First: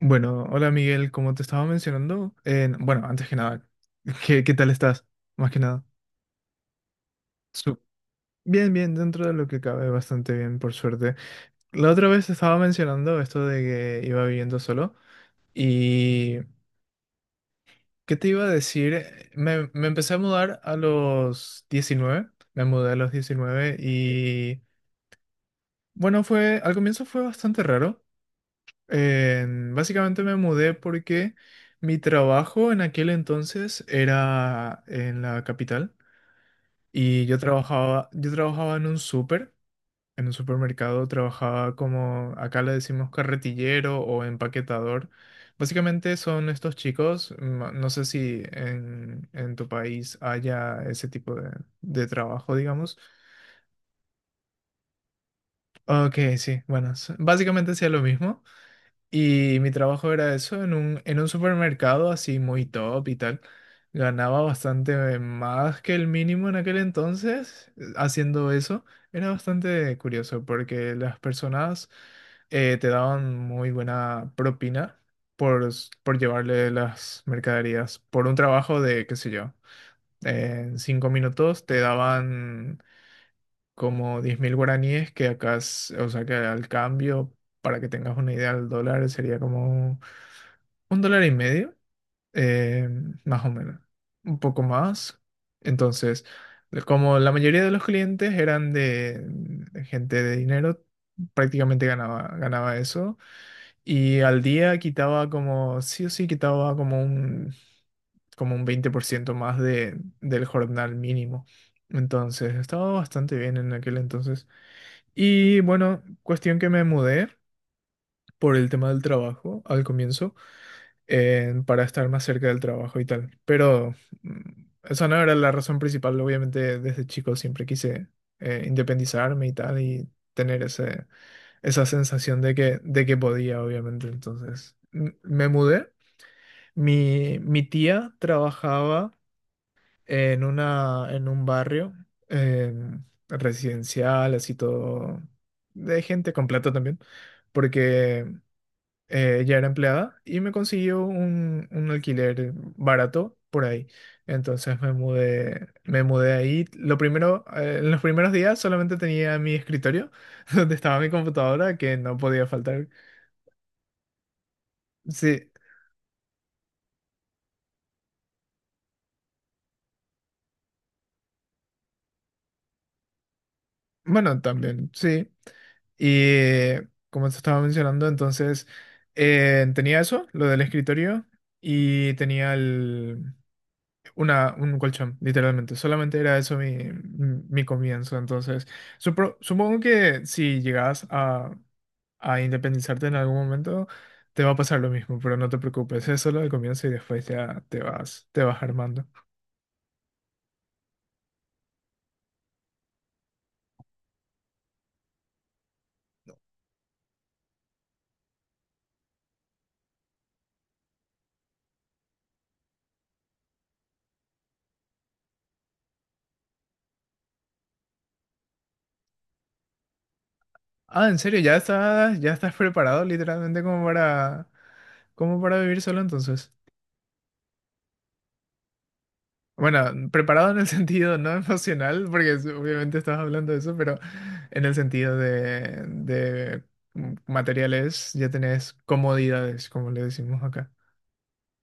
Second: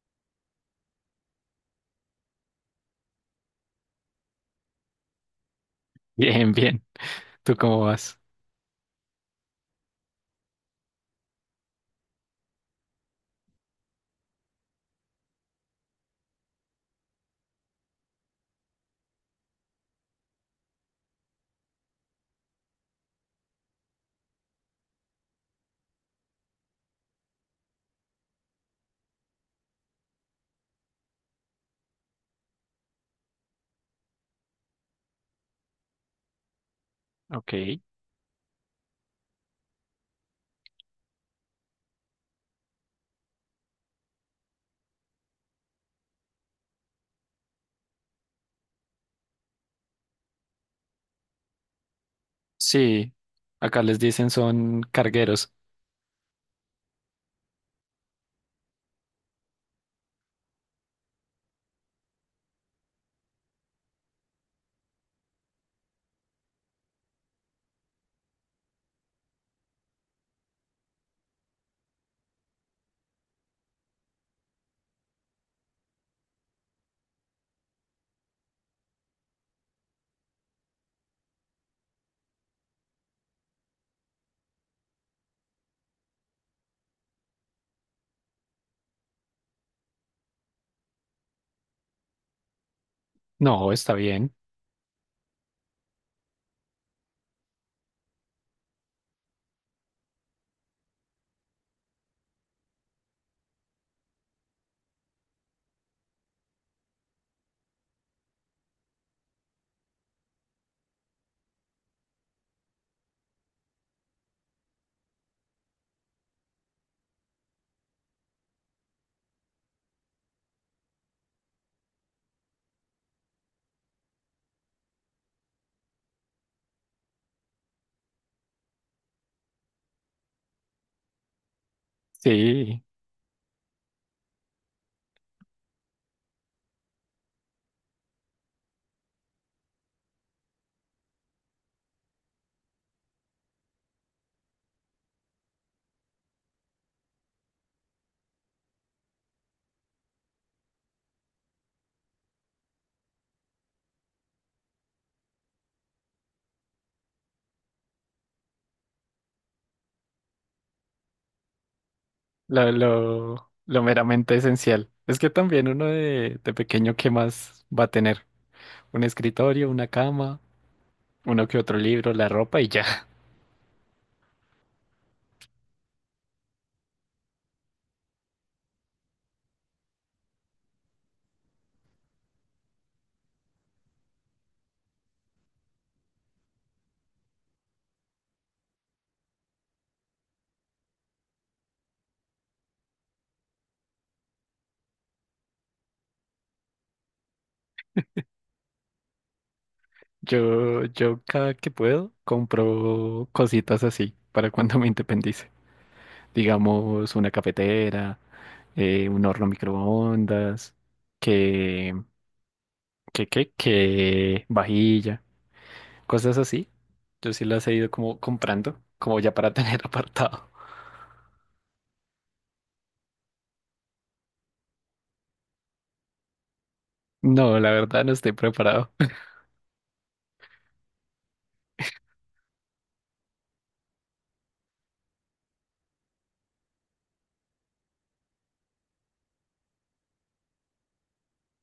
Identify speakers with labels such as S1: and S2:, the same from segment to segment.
S1: Bueno, hola Miguel, como te estaba mencionando, bueno, antes que nada, ¿qué tal estás? Más que nada.
S2: Bien, bien. ¿Tú
S1: Su-
S2: cómo vas?
S1: bien, bien, dentro de lo que cabe, bastante bien, por suerte. La otra vez estaba mencionando esto de que iba viviendo solo y ¿qué te iba a decir? Me empecé a mudar a los 19. Me mudé a los 19 y bueno, al comienzo fue bastante raro. Básicamente me mudé porque mi trabajo en aquel entonces era en la capital y yo
S2: Ok.
S1: trabajaba, yo trabajaba en un supermercado, trabajaba como acá le decimos carretillero o empaquetador. Básicamente son estos chicos, no sé si en tu país haya ese tipo de trabajo, digamos.
S2: Sí, acá les dicen son cargueros.
S1: Ok, sí, bueno, básicamente hacía lo mismo. Y mi trabajo era eso, en un supermercado así muy top y tal. Ganaba bastante más que el mínimo en aquel entonces, haciendo eso. Era bastante curioso porque las personas, te daban muy buena propina por llevarle las mercaderías. Por un trabajo de, qué sé yo, en 5 minutos te daban como 10.000 guaraníes, que acá, o sea que al cambio, para que tengas una idea, el dólar sería como un dólar y medio, eh, más o
S2: No,
S1: menos,
S2: está bien.
S1: un poco más. Entonces, como la mayoría de los clientes eran de gente de dinero, prácticamente ganaba eso. Y al día quitaba como, sí o sí, quitaba como un 20% más del jornal mínimo. Entonces, estaba bastante bien en aquel entonces. Y bueno, cuestión que me mudé por el tema del trabajo al comienzo, para estar más cerca del trabajo y tal. Pero esa no era la razón principal. Obviamente desde chico siempre quise, independizarme y tal y tener esa sensación de que,
S2: Sí,
S1: de que podía, obviamente. Entonces me mudé. Mi tía trabajaba en un barrio, em, residencial, así todo, de gente con plata también. Porque ella era empleada y me consiguió un alquiler barato por ahí. Entonces me mudé ahí. Lo primero, en los primeros días solamente tenía mi escritorio, donde estaba mi computadora, que no podía
S2: lo,
S1: faltar.
S2: lo, lo meramente esencial. Es que
S1: Sí,
S2: también uno de pequeño, ¿qué más va a tener? Un escritorio, una cama, uno que otro libro, la ropa y ya.
S1: bueno, también, sí. Y como te estaba mencionando, entonces, tenía eso, lo del escritorio, y un colchón, literalmente. Solamente era eso mi comienzo. Entonces, supongo que si llegas a independizarte en algún momento, te va a pasar lo mismo, pero no te preocupes, es solo el comienzo y después ya te vas armando.
S2: Yo cada que puedo compro cositas así para cuando me independice. Digamos, una cafetera, un horno microondas, que que vajilla, cosas así. Yo sí las he ido como comprando, como ya para tener apartado.
S1: Ah, ¿en serio? ¿Ya estás preparado literalmente como para vivir solo entonces?
S2: No, la verdad no estoy preparado.
S1: Bueno, preparado en el sentido no emocional, porque obviamente estás hablando de eso, pero en el sentido de materiales ya tenés comodidades, como le decimos acá.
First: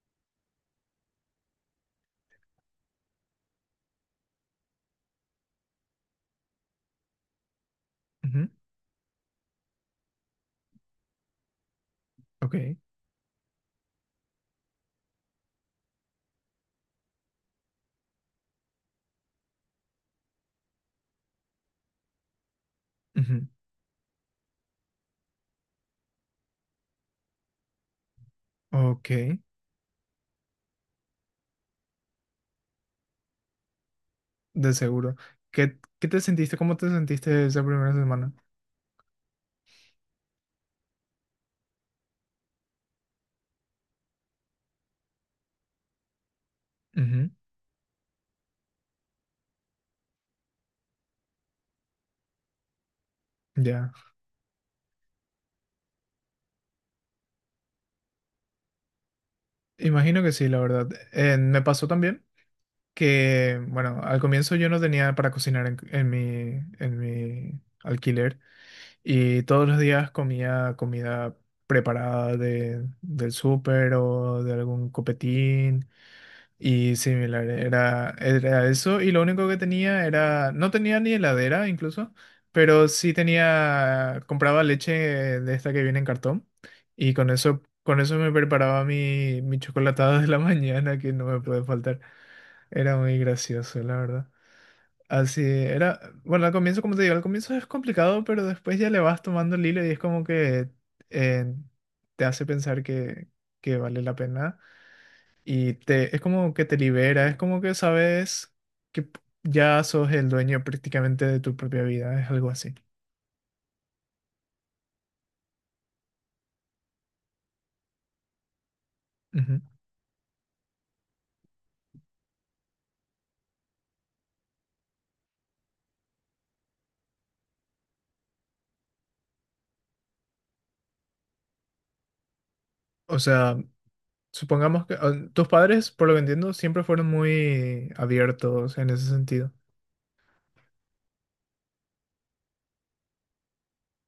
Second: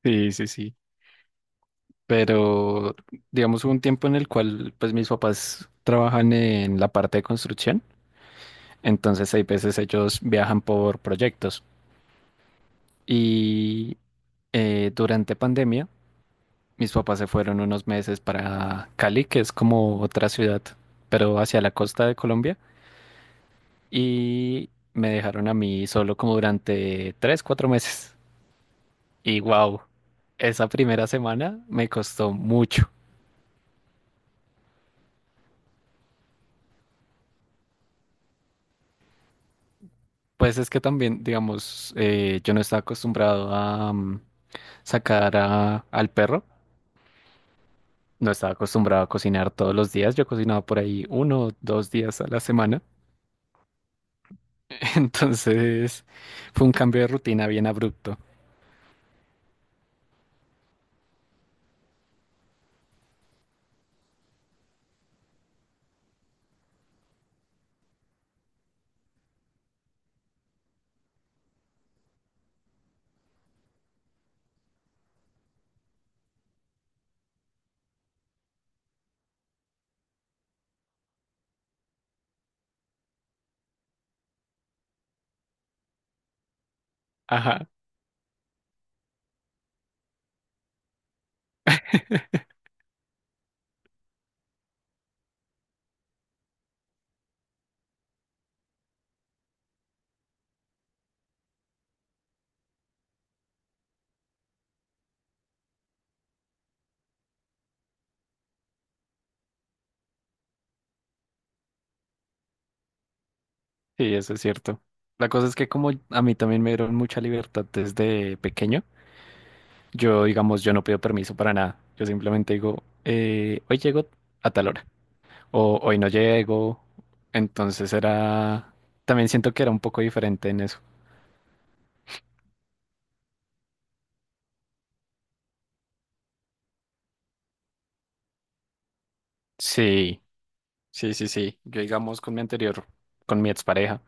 S2: Sí, sí, sí. Pero digamos hubo un tiempo en el cual pues mis papás trabajan en la parte de construcción,
S1: Ujú.
S2: entonces hay veces ellos viajan por proyectos
S1: Ok.
S2: y durante pandemia mis papás se fueron unos meses para Cali, que es como otra ciudad, pero hacia la costa de Colombia,
S1: Ujú.
S2: y me dejaron a mí solo como durante tres, cuatro meses.
S1: Ok.
S2: Y wow, esa primera semana me costó mucho.
S1: De seguro. ¿Qué te sentiste? ¿Cómo te sentiste esa primera semana?
S2: Pues es que también, digamos, yo no estaba acostumbrado a sacar al perro,
S1: Ujú.
S2: no estaba acostumbrado a cocinar todos los días, yo cocinaba por ahí uno o dos días a la semana.
S1: Ya,
S2: Entonces fue un cambio de rutina bien abrupto.
S1: imagino que sí, la verdad. Me pasó también que, bueno, al comienzo yo no tenía para cocinar en mi alquiler. Y todos los días comía comida preparada del súper o de algún copetín y similar. Era eso y lo único que tenía no tenía ni heladera incluso, pero sí tenía, compraba leche de esta que viene en cartón y con eso,
S2: Ajá.
S1: con eso me preparaba mi chocolatada de la mañana que no me puede faltar. Era muy gracioso, la verdad. Así era, bueno, al comienzo, como te digo, al comienzo es complicado, pero después ya le vas tomando el hilo y es como que, eh, te hace pensar que vale la pena y es como que te libera, es como que sabes que ya sos el dueño prácticamente de tu propia vida, es algo así.
S2: Sí, eso es cierto. La cosa es que como a mí también me dieron mucha libertad desde pequeño,
S1: Ujú.
S2: yo, digamos, yo no pido permiso para nada. Yo simplemente digo, hoy llego a tal hora o hoy no llego. Entonces era, también siento que era un poco diferente en eso.
S1: O sea, supongamos que, tus padres, por lo que entiendo, siempre fueron muy abiertos en ese sentido.
S2: Sí, sí, sí, sí. Yo, digamos, con mi expareja,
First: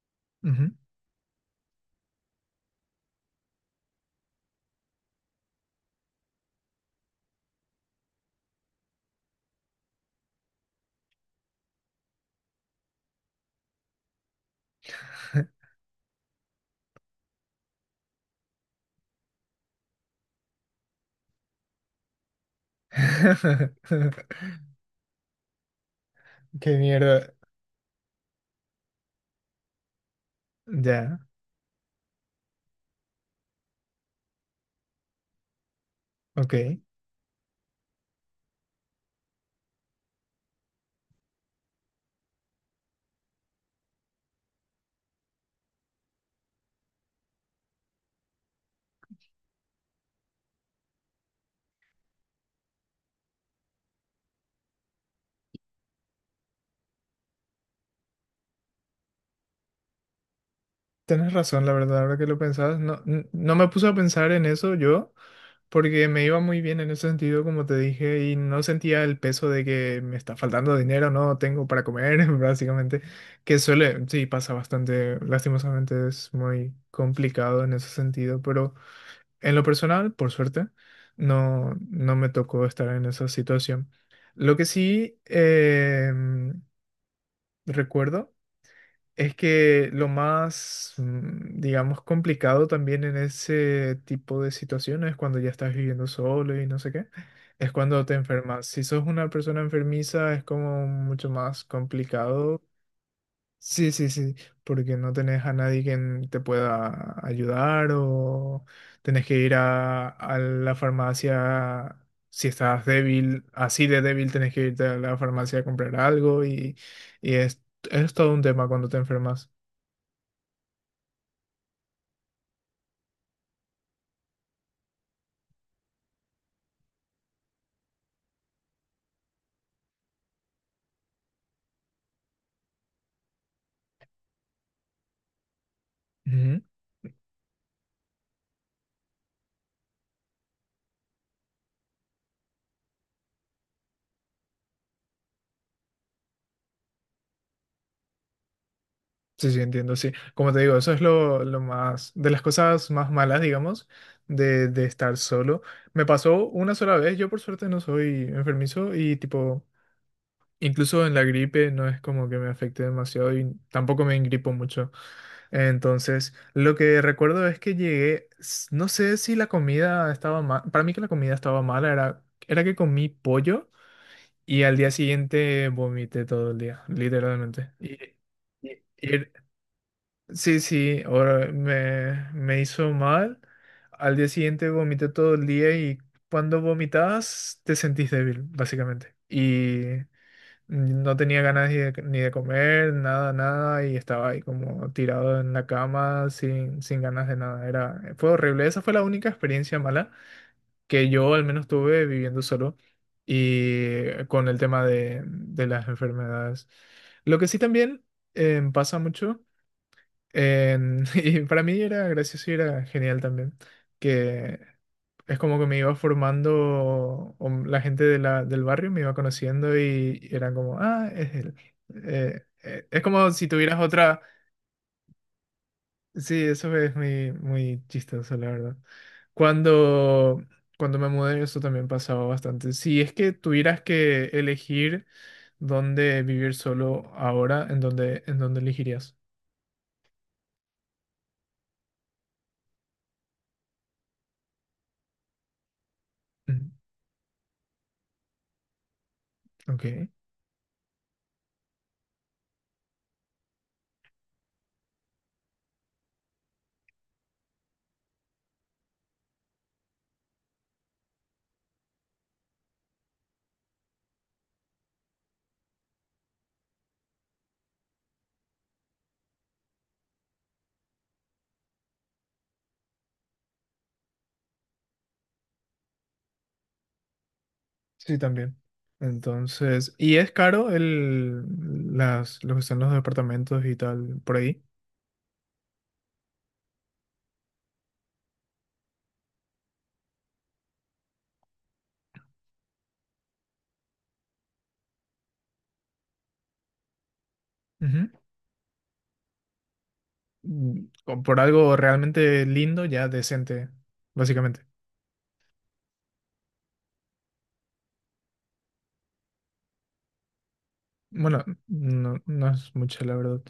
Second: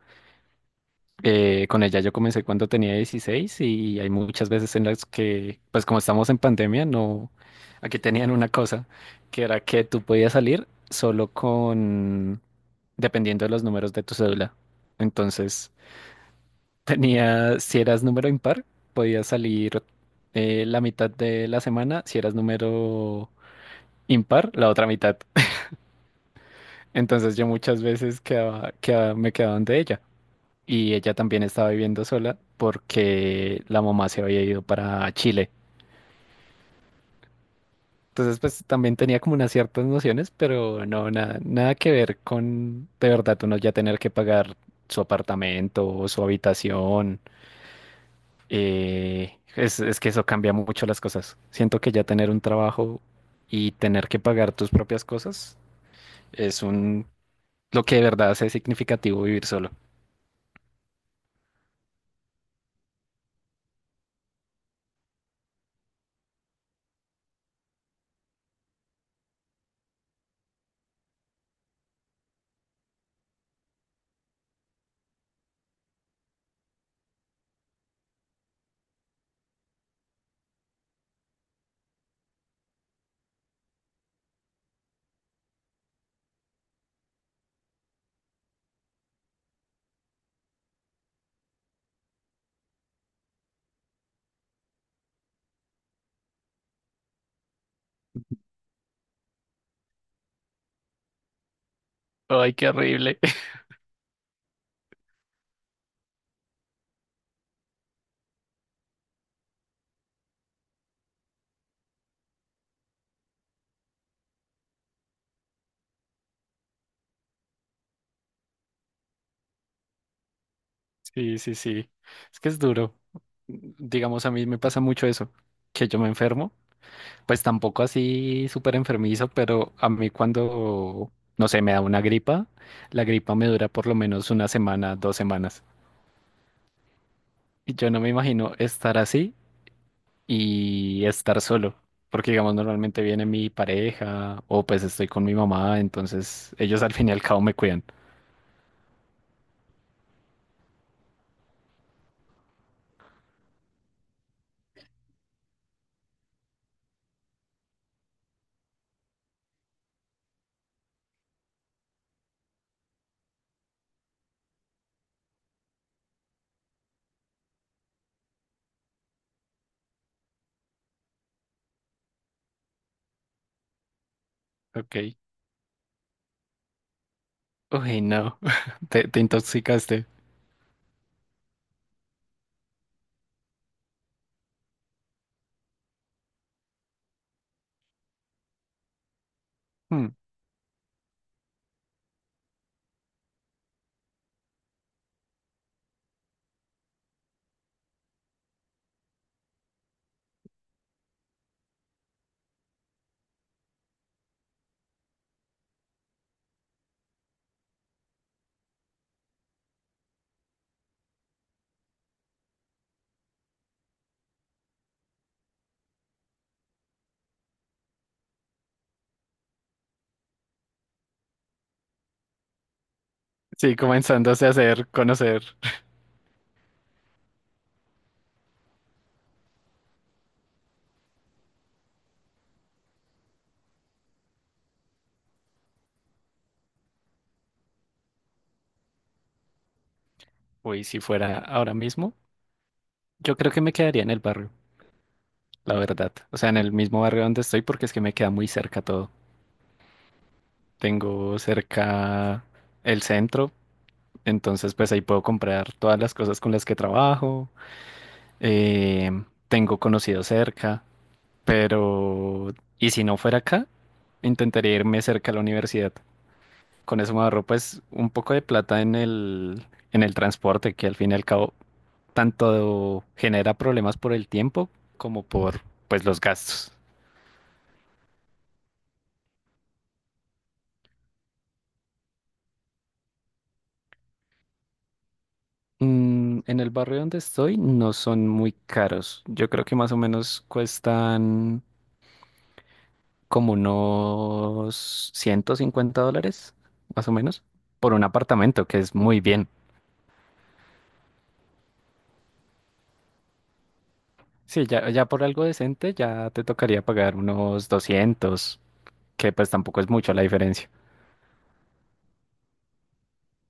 S1: Ujú.
S2: con ella yo comencé cuando tenía 16, y hay muchas veces en las que, pues como estamos en pandemia, no, aquí tenían una cosa, que era que tú podías salir solo con, dependiendo de los números de tu cédula. Entonces, tenía, si eras número impar, podías salir la mitad de la semana. Si eras número impar, la otra mitad.
S1: Qué mierda.
S2: Entonces yo muchas veces quedaba, me quedaba donde ella. Y ella
S1: Ya,
S2: también estaba viviendo sola porque la mamá se había ido para Chile.
S1: ok.
S2: Entonces pues también tenía como unas ciertas nociones, pero no, nada, nada que ver con de verdad uno ya tener que pagar su apartamento o su habitación. Es que eso cambia mucho las cosas. Siento que ya tener un trabajo y tener que pagar tus propias cosas es un lo que de verdad hace significativo vivir solo.
S1: Tienes razón, la verdad, ahora que lo pensabas, no me puse a pensar en eso yo, porque me iba muy bien en ese sentido, como te dije, y no sentía el peso de que me está faltando dinero, no tengo para comer, básicamente, que suele, sí, pasa bastante, lastimosamente es muy complicado en ese sentido, pero en lo personal, por suerte, no me tocó estar en esa situación. Lo que sí, recuerdo es que lo más, digamos, complicado también en ese tipo de situaciones, cuando ya estás viviendo solo y no sé qué, es cuando te enfermas. Si sos una persona enfermiza, es como mucho más
S2: Ay,
S1: complicado.
S2: qué horrible.
S1: Sí, sí, sí, porque no tenés a nadie quien te pueda ayudar o tenés que ir a la farmacia. Si estás débil, así de débil, tenés que irte a la farmacia a comprar algo y es todo un tema cuando te enfermas.
S2: Sí, sí, sí. Es que es duro. Digamos, a mí me pasa mucho eso, que yo me enfermo. Pues tampoco así súper enfermizo, pero a mí cuando, no sé, me da una gripa, la gripa me dura por lo menos una semana, 2 semanas.
S1: Ujú.
S2: Y yo no me imagino estar así y estar solo, porque digamos normalmente viene mi pareja o pues estoy con mi mamá, entonces ellos al fin y al cabo me cuidan.
S1: Sí, sí, entiendo, sí. Como te digo, eso es lo más, de las cosas más malas, digamos, de estar solo. Me pasó una sola vez, yo por suerte no soy enfermizo y tipo, incluso en la gripe no es como que me afecte demasiado y tampoco me engripo mucho. Entonces, lo que recuerdo es que llegué, no sé si la comida estaba mal, para mí que la comida estaba mala, era que comí pollo y al día
S2: Ok.
S1: siguiente vomité todo el día, literalmente.
S2: Uy, no,
S1: Y-
S2: te
S1: y
S2: intoxicaste.
S1: Sí, sí, ahora me hizo mal. Al día siguiente vomité todo el día y cuando vomitas te sentís débil, básicamente. Y
S2: Hmm.
S1: no tenía ganas ni de comer, nada, nada, y estaba ahí como tirado en la cama sin ganas de nada. Fue horrible. Esa fue la única experiencia mala que yo al menos tuve viviendo solo y con el tema de las enfermedades. Lo que sí también, pasa mucho, y para mí era gracioso y era genial también, que es como que me iba formando, o la gente del barrio me iba conociendo y eran como, ah, es él. Es como si
S2: Sí,
S1: tuvieras otra...
S2: comenzándose a hacer, conocer.
S1: Sí, eso es muy, muy chistoso, la verdad. Cuando, cuando me mudé, eso también pasaba bastante. Si es que tuvieras que elegir dónde vivir solo ahora, ¿en dónde elegirías?
S2: Uy, si fuera ahora mismo, yo creo que me quedaría en el barrio, la verdad. O sea,
S1: Ujú.
S2: en el mismo barrio donde estoy porque es que me queda muy cerca todo.
S1: Ok.
S2: Tengo cerca el centro, entonces pues ahí puedo comprar todas las cosas con las que trabajo. Tengo conocidos cerca, pero... ¿Y si no fuera acá? Intentaría irme cerca a la universidad. Con eso me ahorro pues un poco de plata en el transporte, que al fin y al cabo tanto genera problemas por el tiempo como por pues los gastos.
S1: Sí, también. Entonces, y es caro lo que son los departamentos y tal por ahí.
S2: En el barrio donde estoy no son muy caros. Yo creo que más o menos cuestan como unos $150, más o menos, por un
S1: Ujú.
S2: apartamento, que es muy bien.
S1: O por algo realmente lindo, ya decente, básicamente.
S2: Sí, ya, ya por algo decente ya te tocaría pagar unos 200, que pues tampoco es mucho la diferencia.
S1: Bueno, no, no es mucho, la verdad.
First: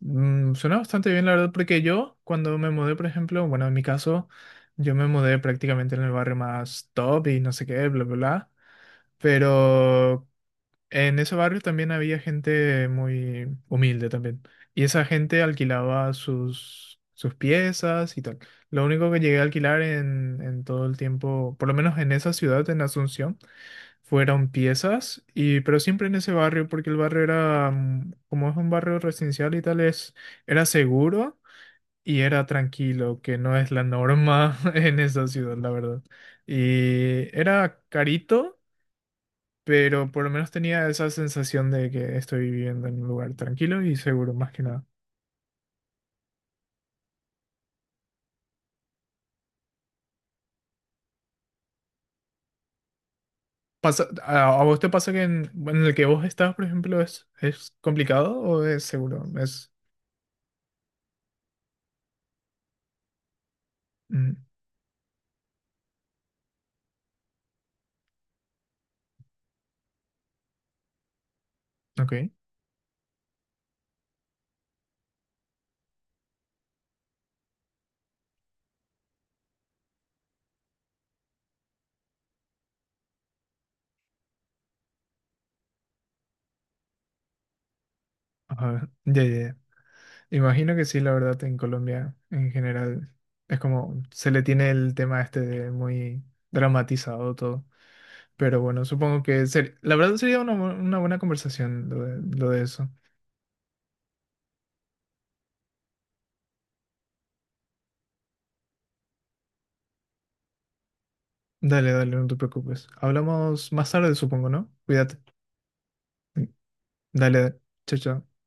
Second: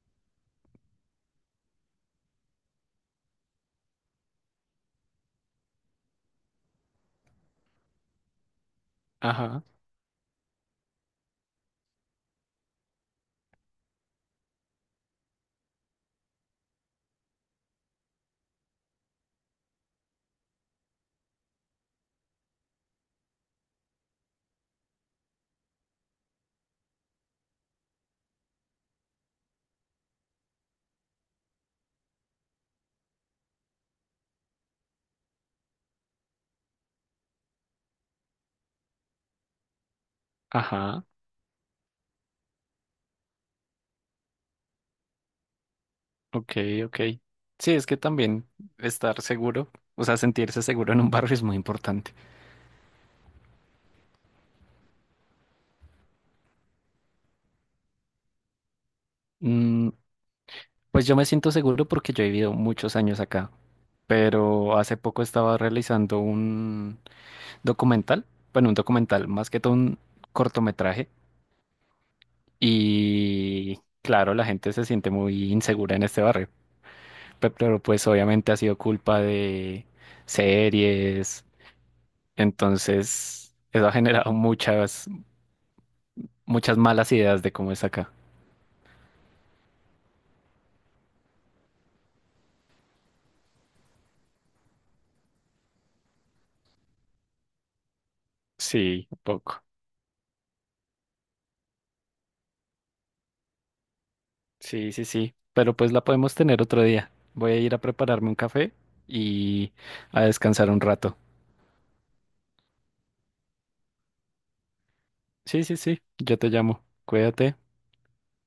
S1: Suena bastante bien, la verdad, porque yo cuando me mudé, por ejemplo, bueno, en mi caso, yo me mudé prácticamente en el barrio más top y no sé qué, bla, bla, bla.
S2: Ajá,
S1: Pero en ese barrio también había gente muy humilde también. Y esa gente alquilaba sus piezas y tal. Lo único que llegué a alquilar en todo el tiempo, por lo menos en esa ciudad, en Asunción, fueron piezas, pero siempre en ese barrio, porque el barrio era, como es un barrio residencial y tal, era seguro y era tranquilo, que no es la norma en esa ciudad, la verdad. Y era carito, pero por lo menos tenía
S2: ajá,
S1: esa sensación de que estoy viviendo en un lugar tranquilo y seguro, más que nada.
S2: ok, ok. Sí, es que también estar seguro, o sea, sentirse seguro en un barrio es muy importante.
S1: Pasa, ¿a vos te pasa que bueno, en el que vos estás, por ejemplo, es complicado o es seguro? Es...
S2: Mm, pues yo me siento seguro porque yo he vivido muchos años acá,
S1: mm,
S2: pero hace poco estaba realizando un documental, bueno, un documental, más que todo un cortometraje,
S1: ok,
S2: y claro, la gente se siente muy insegura en este barrio. Pero pues obviamente ha sido culpa de series, entonces eso ha generado muchas, muchas malas ideas de cómo es acá.
S1: ajá, ya, ya, ya. Imagino que sí, la verdad, en Colombia en general es como se le tiene el tema este de muy dramatizado todo. Pero bueno,
S2: Sí, un
S1: supongo que
S2: poco.
S1: la verdad sería una buena conversación lo de eso.
S2: Sí, sí, sí, pero pues la podemos tener otro día. Voy a ir a prepararme un café y a descansar un rato.
S1: Dale, dale, no te preocupes. Hablamos más tarde, supongo, ¿no? Cuídate.
S2: Sí, sí, sí, yo te llamo.
S1: Dale,
S2: Cuídate.
S1: dale. Chao, chao.